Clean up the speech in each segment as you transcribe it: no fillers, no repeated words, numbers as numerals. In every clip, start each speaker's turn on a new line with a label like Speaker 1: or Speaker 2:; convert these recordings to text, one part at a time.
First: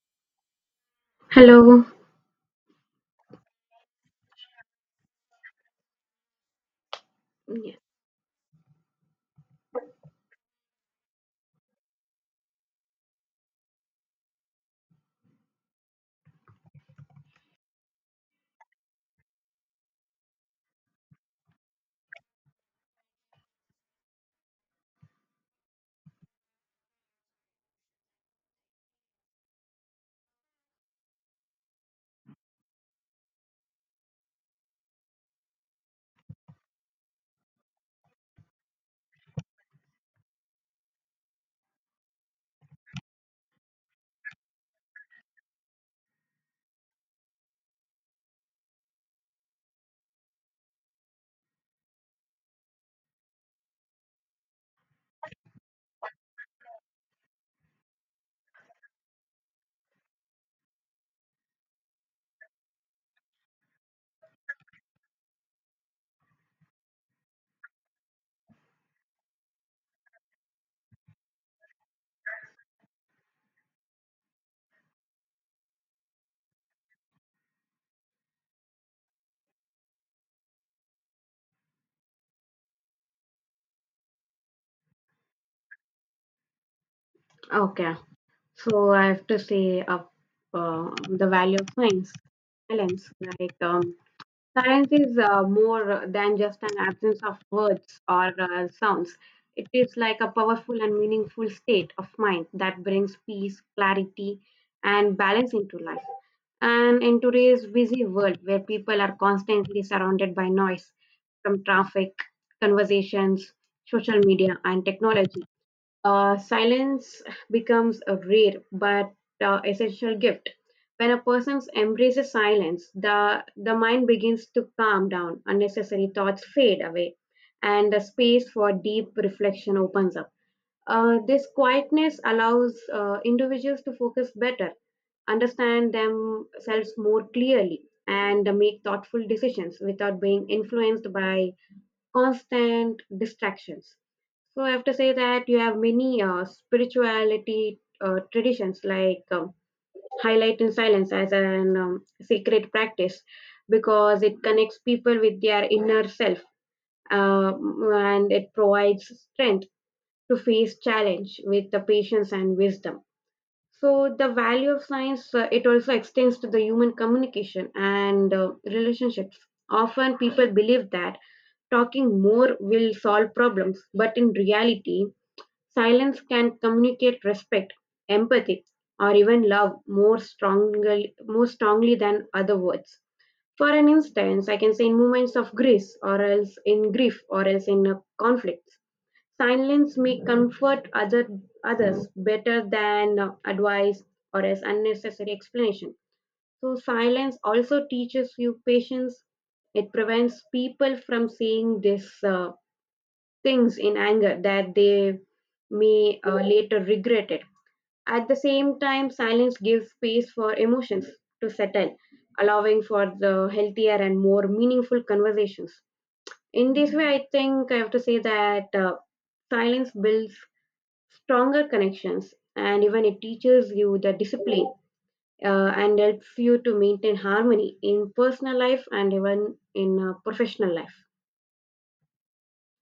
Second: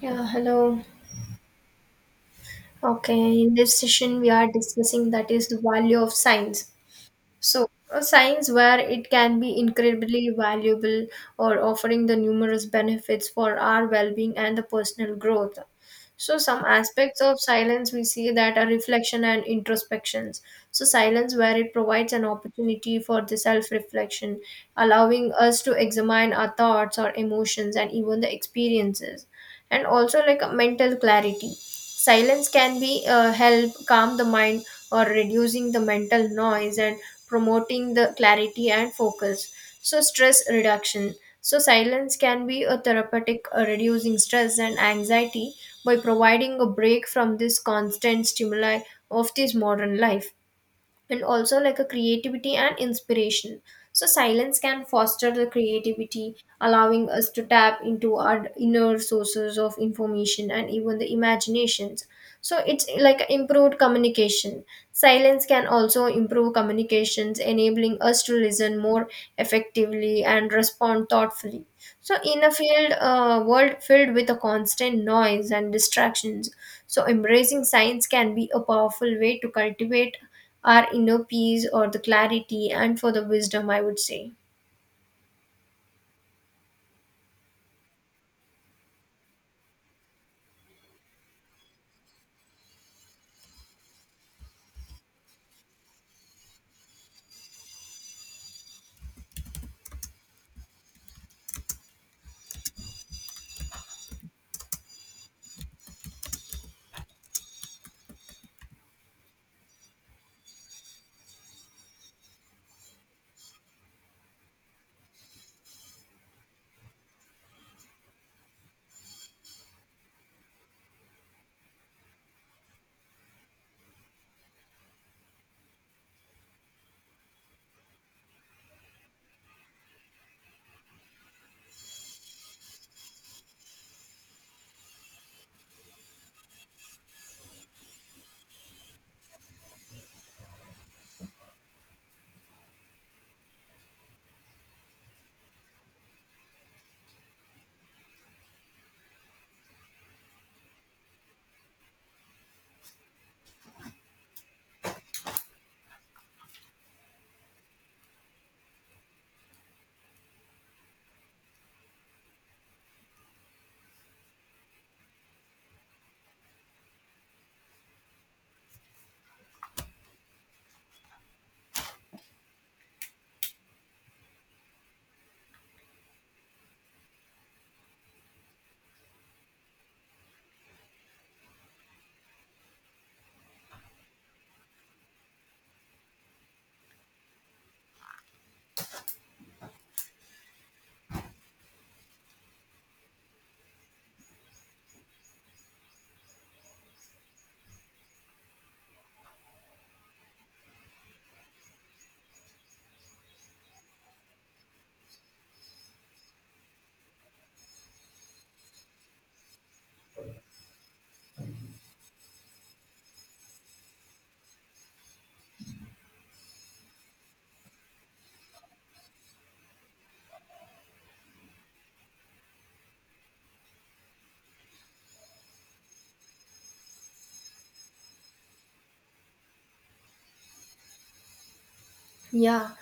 Speaker 1: Yeah, hello.
Speaker 2: Hello.
Speaker 1: Okay, in this session we are discussing that is the value of science. So,
Speaker 2: Yeah.
Speaker 1: a science where it can be incredibly valuable or offering the numerous benefits for our well-being and the personal growth. So, some aspects of silence we see that are reflection and introspections. So, silence where it provides an opportunity for the self-reflection, allowing us to examine our thoughts, our emotions, and even the experiences, and also like a mental clarity. Silence can be, help calm the mind or reducing the mental noise and promoting the clarity and focus. So stress reduction. So silence can be a therapeutic, reducing stress and anxiety by providing a break from this constant stimuli of this modern life and also like a creativity and inspiration. So silence can foster the creativity, allowing us to tap into our inner sources of information and even the imaginations. So it's like improved communication. Silence can also improve communications, enabling us to listen more effectively and respond thoughtfully. So in a field world filled with a constant noise and distractions, so, embracing science can be a powerful way to cultivate our inner peace or the clarity and for the wisdom, I would say.
Speaker 2: Okay. So I have to say the value of science, balance. Silence is more than just an absence of words or sounds. It is like a powerful and meaningful state of mind that brings peace, clarity, and balance into life. And in today's busy world where people are constantly surrounded by noise from traffic, conversations, social media, and technology, silence becomes a rare but essential gift. When a person embraces silence, the mind begins to calm down, unnecessary thoughts fade away, and the space for deep reflection opens up. This quietness allows individuals to focus better, understand themselves more clearly, and make thoughtful decisions without being influenced by constant distractions. So I have to say that you have many spirituality traditions highlight in silence as an sacred practice, because it connects people with their inner self, and it provides strength to face challenge with the patience and wisdom. So the value of science, it also extends to the human communication and relationships. Often people believe that talking more will solve problems, but in reality silence can communicate respect, empathy, or even love more strongly than other words. For an instance, I can say in moments of grief, or else in grief, or else in conflicts, silence may comfort others better than advice or as unnecessary explanation. So silence also teaches you patience. It prevents people from saying this. Things in anger that they may later regret it. At the same time, silence gives space for emotions to settle, allowing for the healthier and more meaningful conversations. In this way, I think I have to say that silence builds stronger connections, and even it teaches you the discipline and helps you to maintain harmony in personal life and even in professional life.
Speaker 1: Yeah.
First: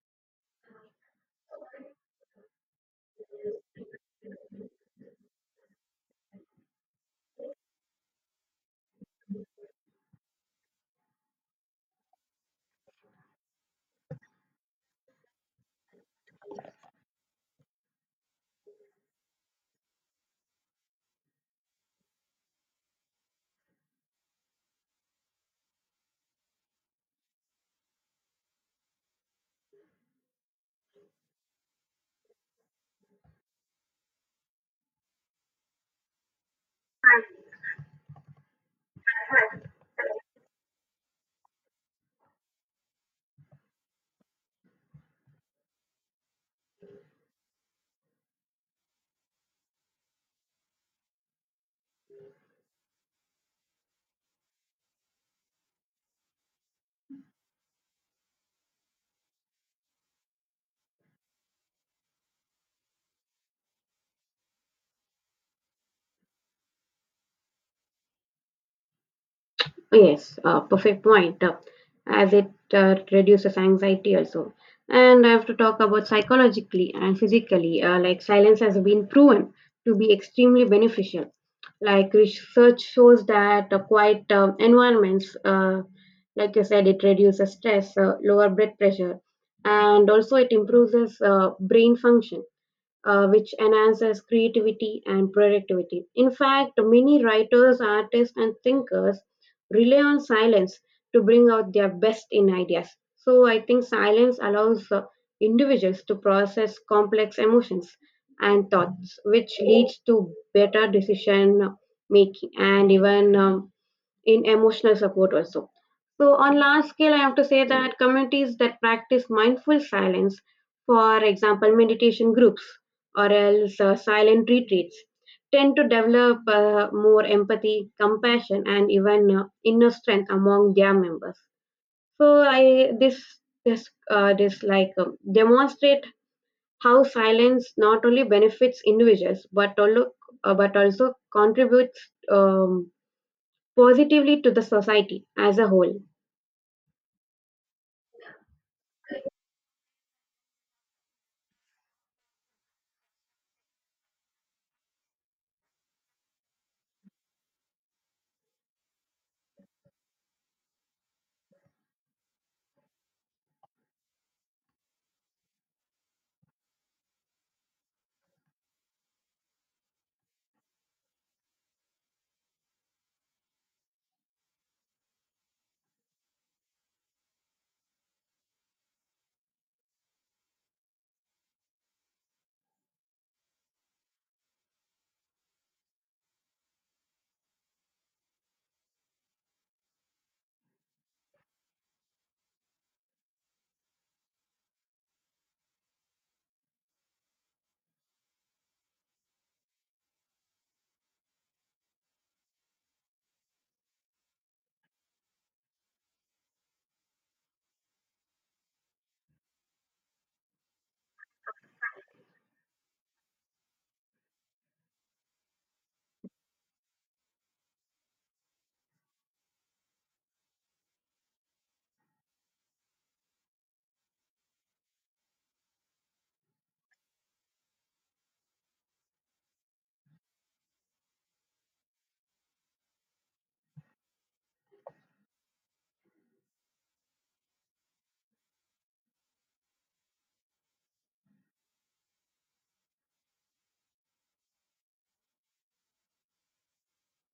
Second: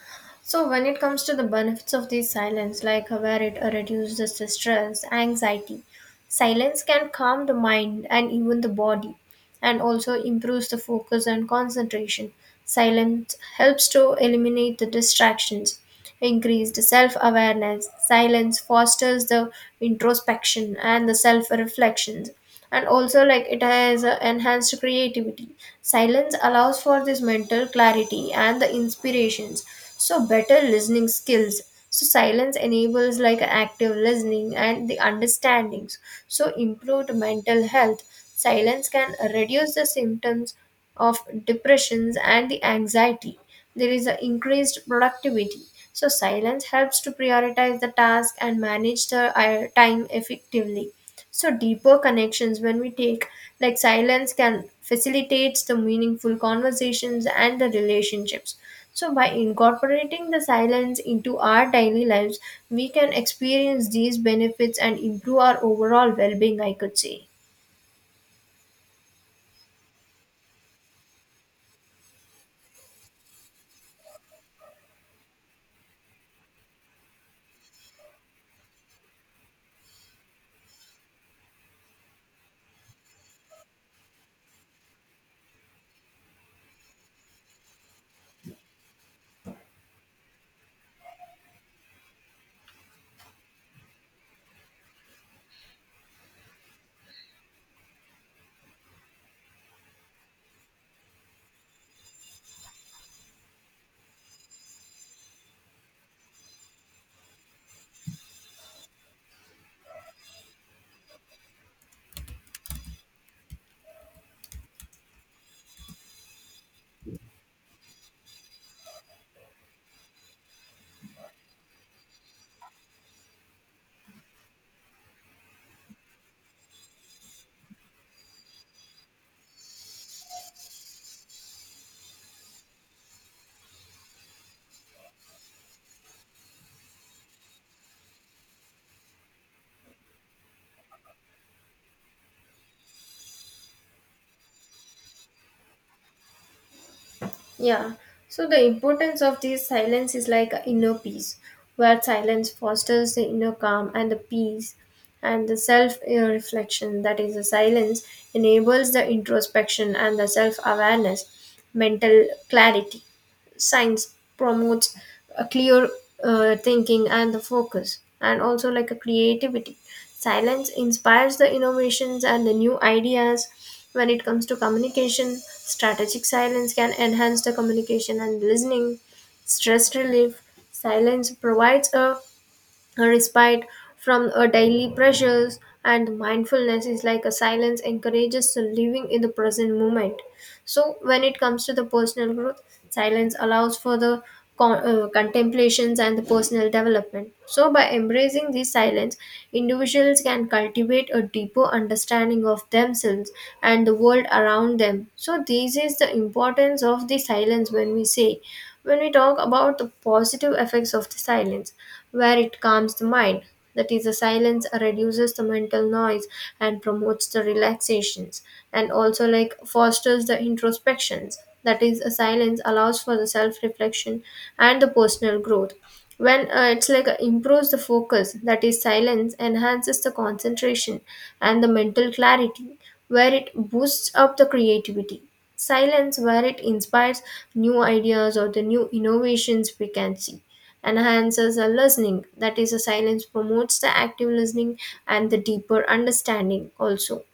Speaker 1: So when it comes to the benefits of these silence, like where it reduces the stress, anxiety, silence can calm the mind and even the body, and also improves the focus and concentration. Silence helps to eliminate the distractions, increase the self-awareness. Silence fosters the introspection and the self-reflections, and also like it has enhanced creativity. Silence allows for this mental clarity and the inspirations. So better listening skills, so silence enables like active listening and the understandings. So improved mental health, silence can reduce the symptoms of depressions and the anxiety. There is an increased productivity, so silence helps to prioritize the task and manage the time effectively. So deeper connections when we take, like silence can facilitates the meaningful conversations and the relationships. So by incorporating the silence into our daily lives, we can experience these benefits and improve our overall well-being, I could say.
Speaker 2: Yes, perfect point. As it reduces anxiety also. And I have to talk about psychologically and physically. Like, silence has been proven to be extremely beneficial. Like research shows that quiet environments, like you said, it reduces stress, lower blood pressure, and also it improves brain function, which enhances creativity and productivity. In fact, many writers, artists, and thinkers rely on silence to bring out their best in ideas. So I think silence allows individuals to process complex emotions and thoughts, which leads to better decision making, and even in emotional support also. So, on large scale, I have to say that communities that practice mindful silence, for example, meditation groups or else silent retreats, tend to develop more empathy, compassion, and even inner strength among their members. So, I this this this like demonstrate how silence not only benefits individuals, but also contributes um, positively to the society as a whole.
Speaker 1: Yeah, so the importance of this silence is like a inner peace, where silence fosters the inner calm and the peace and the self reflection. That is, the silence enables the introspection and the self awareness, mental clarity. Science promotes a clear thinking and the focus, and also like a creativity. Silence inspires the innovations and the new ideas. When it comes to communication, strategic silence can enhance the communication and listening. Stress relief, silence provides a respite from our daily pressures, and mindfulness is like a silence encourages to living in the present moment. So when it comes to the personal growth, silence allows for the contemplations and the personal development. So by embracing this silence, individuals can cultivate a deeper understanding of themselves and the world around them. So this is the importance of the silence when we talk about the positive effects of the silence, where it calms the mind. That is, the silence reduces the mental noise and promotes the relaxations, and also like fosters the introspections. That is, a silence allows for the self-reflection and the personal growth. When It's like improves the focus, that is, silence enhances the concentration and the mental clarity, where it boosts up the creativity. Silence, where it inspires new ideas or the new innovations we can see, enhances our listening. That is, a silence promotes the active listening and the deeper understanding also,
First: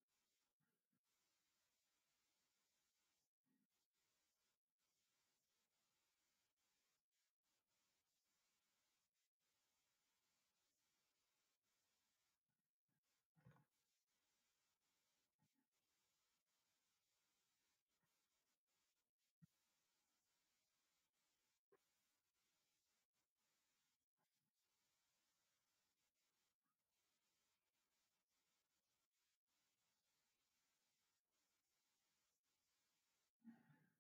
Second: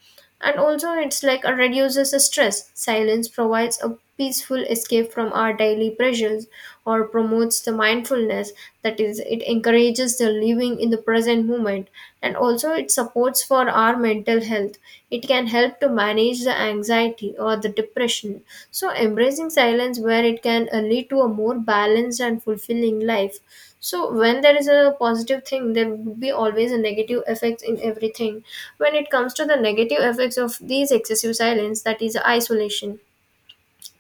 Speaker 1: and also it's like it reduces the stress. Silence provides a peaceful escape from our daily pressures or promotes the mindfulness. That is, it encourages the living in the present moment, and also it supports for our mental health. It can help to manage the anxiety or the depression. So embracing silence where it can lead to a more balanced and fulfilling life. So when there is a positive thing, there would be always a negative effect in everything. When it comes to the negative effects of these excessive silence, that is isolation.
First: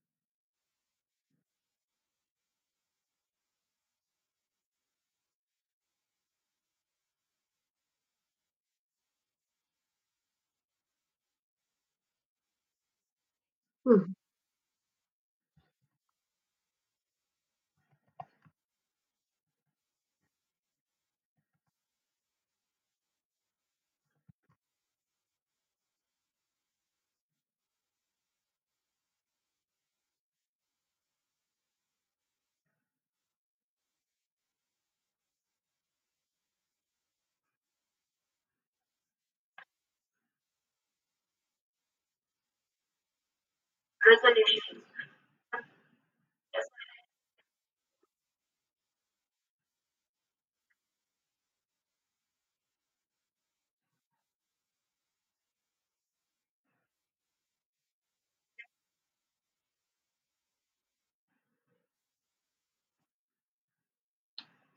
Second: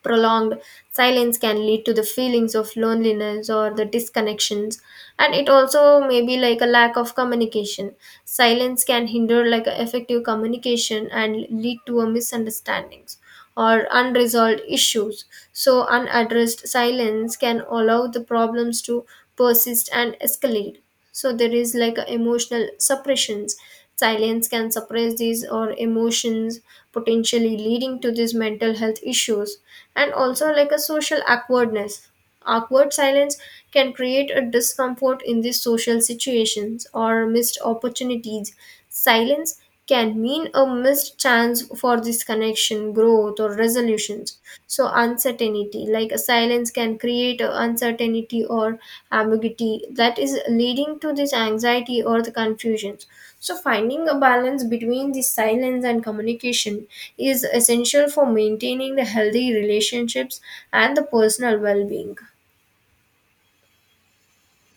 Speaker 1: Prolonged silence can lead to the feelings of loneliness or the disconnections, and it also may be like a lack of communication. Silence can hinder like a effective communication and lead to a misunderstandings or
Speaker 2: Hmm.
Speaker 1: unresolved issues. So unaddressed silence can allow the problems to persist and escalate. So there is like a emotional suppressions, silence can suppress these or emotions, potentially leading to these mental health issues, and also like a social awkwardness. Awkward silence can create a discomfort in these social situations or missed opportunities. Silence can mean a missed chance for this connection, growth, or resolutions. So, uncertainty, like a silence, can create a uncertainty or ambiguity, that is leading to this anxiety or the confusions. So, finding a balance between the silence and communication is essential for maintaining the healthy relationships and the personal well being.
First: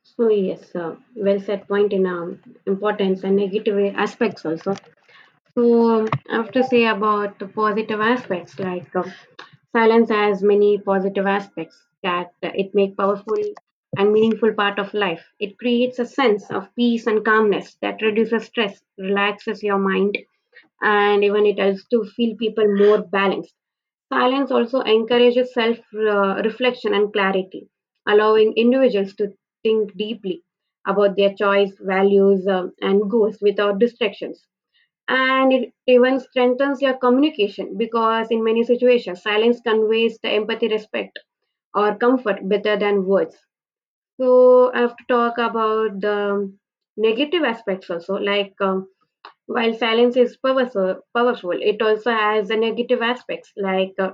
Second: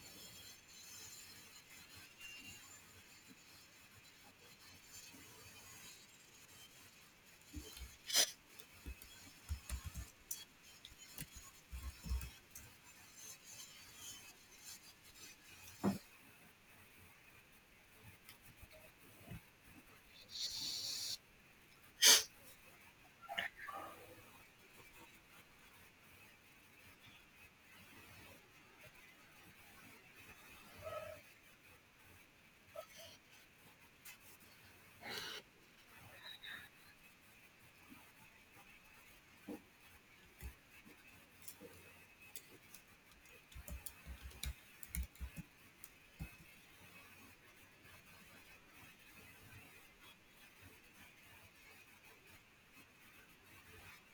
Speaker 2: So yes, well said point in importance and negative aspects also. So I have to say about the positive aspects, silence has many positive aspects that it make powerful and meaningful part of life. It creates a sense of peace and calmness that reduces stress, relaxes your mind, and even it helps to feel people more balanced. Silence also encourages self reflection and clarity, allowing individuals to think deeply about their choice, values, and goals without distractions. And it even strengthens your communication, because in many situations silence conveys the empathy, respect, or comfort better than words. So I have to talk about the negative aspects also. While silence is powerful, it also has a negative aspects.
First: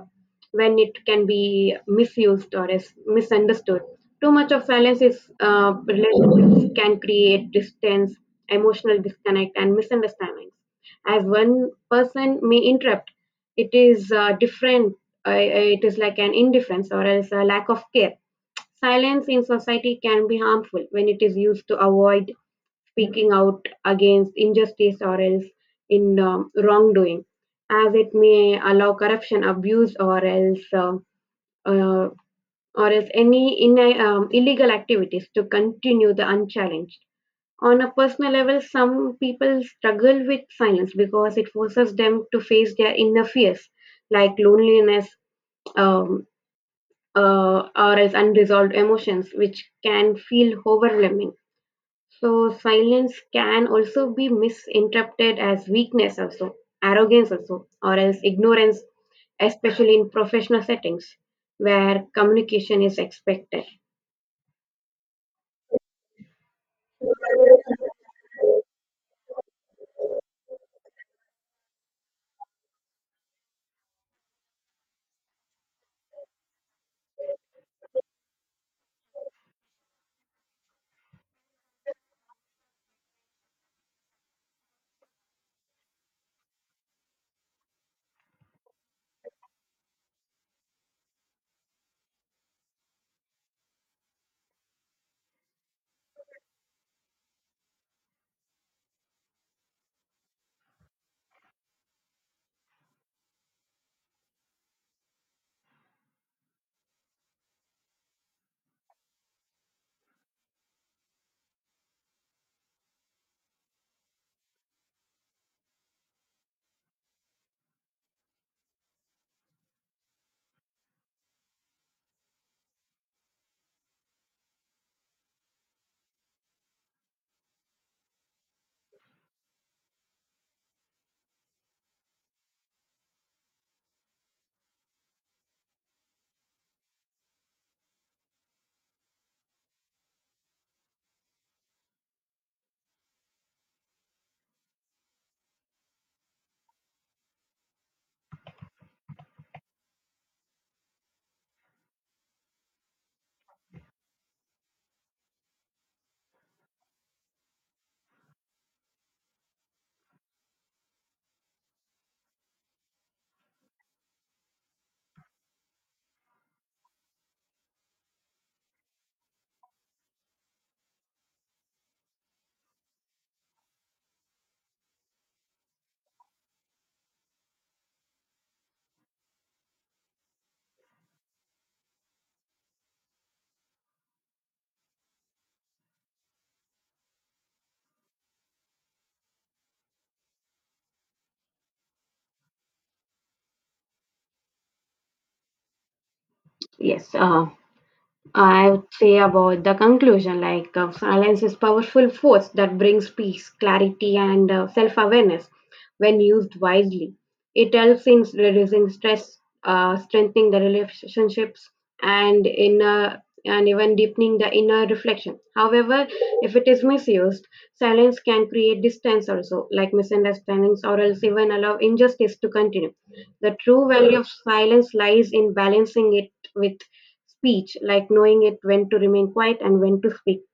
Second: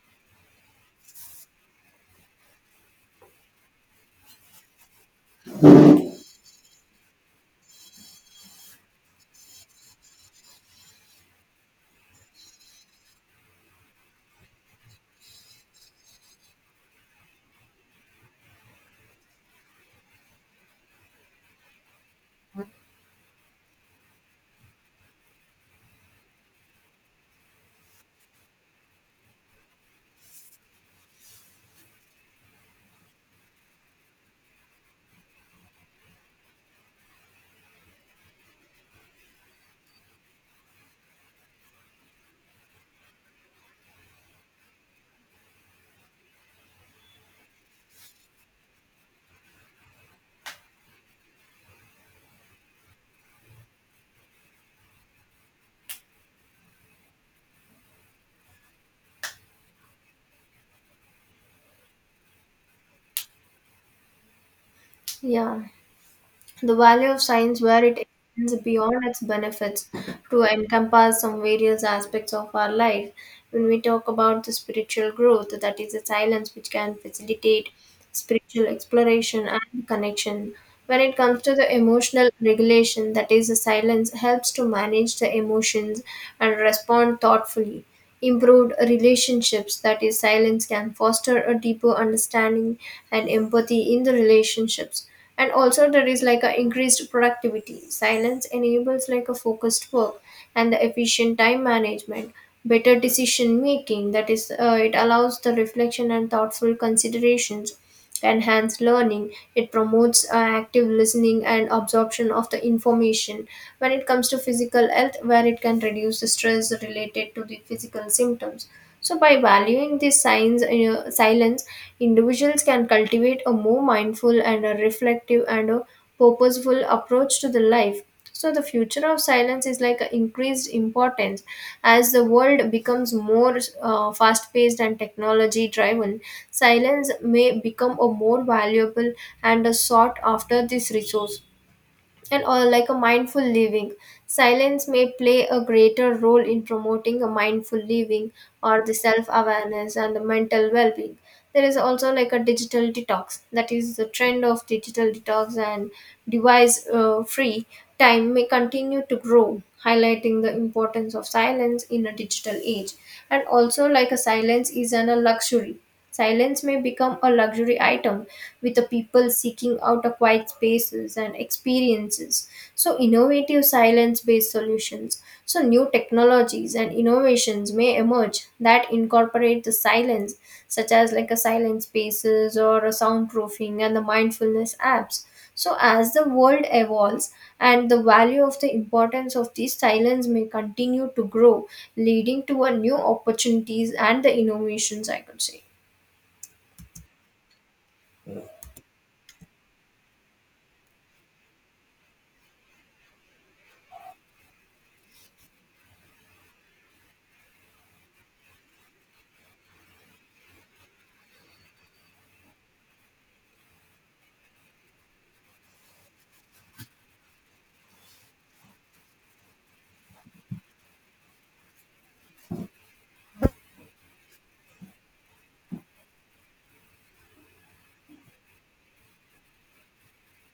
Speaker 2: When it can be misused or is misunderstood. Too much of silence is relationships can create distance, emotional disconnect, and misunderstandings. As one person may interrupt, it is different. It is like an indifference or else a lack of care. Silence in society can be harmful when it is used to avoid speaking out against injustice or else in wrongdoing, as it may allow corruption, abuse, uh, or else any illegal activities to continue the unchallenged. On a personal level, some people struggle with silence because it forces them to face their inner fears, like loneliness, um, or as unresolved emotions, which can feel overwhelming. So, silence can also be misinterpreted as weakness, also arrogance, also, or as ignorance, especially in professional settings where communication is expected.
Speaker 1: Yeah. The value of science where it extends beyond its benefits to encompass some various aspects of our life. When we talk about the spiritual growth, that is the silence which can facilitate spiritual exploration and connection. When it comes to the emotional regulation, that is the silence helps to manage the emotions and respond thoughtfully. Improved relationships, that is silence can foster a deeper understanding and empathy in the relationships, and also there is like a increased productivity. Silence enables like a focused work and the efficient time management. Better decision making, that is it allows the reflection and thoughtful considerations. Enhance learning, it promotes active listening and absorption of the information. When it comes to physical health, where it can reduce the stress related to the physical symptoms. So, by valuing this silence, individuals can cultivate a more mindful and a reflective and a purposeful approach to the life. So, the future of silence is like a increased importance as the world becomes more fast paced and technology driven. Silence may become a more valuable and a sought after this resource, and or like a mindful living. Silence may play a greater role in promoting a mindful living or the self awareness and the mental well being. There is also like a digital detox, that is the trend of digital detox and device free time may continue to grow, highlighting the importance of silence in a digital age, and also like a silence is an a luxury. Silence may become a luxury item with the people seeking out a quiet spaces and experiences. So innovative silence-based solutions. So new technologies and innovations may emerge that incorporate the silence, such as like a silent spaces or a soundproofing and the mindfulness apps. So as the world evolves and the value of the importance of these silence may continue to grow, leading to a new opportunities and the innovations, I could say.
Speaker 2: Yes. I would say about the conclusion, like silence is powerful force that brings peace, clarity, and self awareness when used wisely. It helps in reducing stress, strengthening the relationships, and inner and even deepening the inner reflection. However, if it is misused, silence can create distance also, like misunderstandings, or else even allow injustice to continue. The true value of silence lies in balancing it with speech, like knowing it when to remain quiet and when to speak.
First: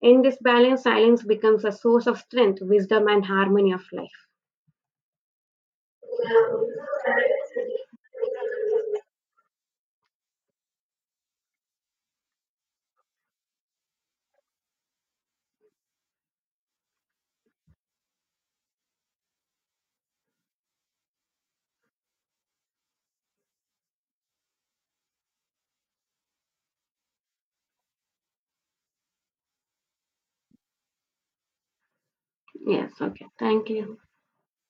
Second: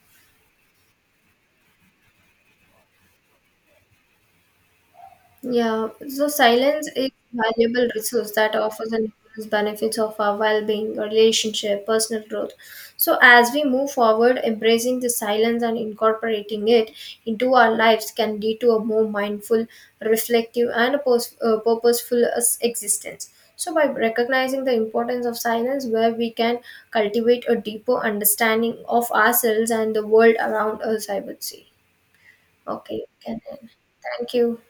Speaker 2: In this balance, silence becomes a source of strength, wisdom, and harmony of life.
Speaker 1: Yeah, so silence is a valuable resource that offers an immense benefits of our well-being, our relationship, personal growth. So as we move forward, embracing the silence and incorporating it into our lives can lead to a more mindful, reflective, and a purposeful as- existence. So by recognizing the importance of silence, where we can cultivate a deeper understanding of ourselves and the world around us, I would say.
Speaker 2: Yes,
Speaker 1: Okay, you
Speaker 2: okay.
Speaker 1: can. End.
Speaker 2: Thank you.
Speaker 1: Thank you.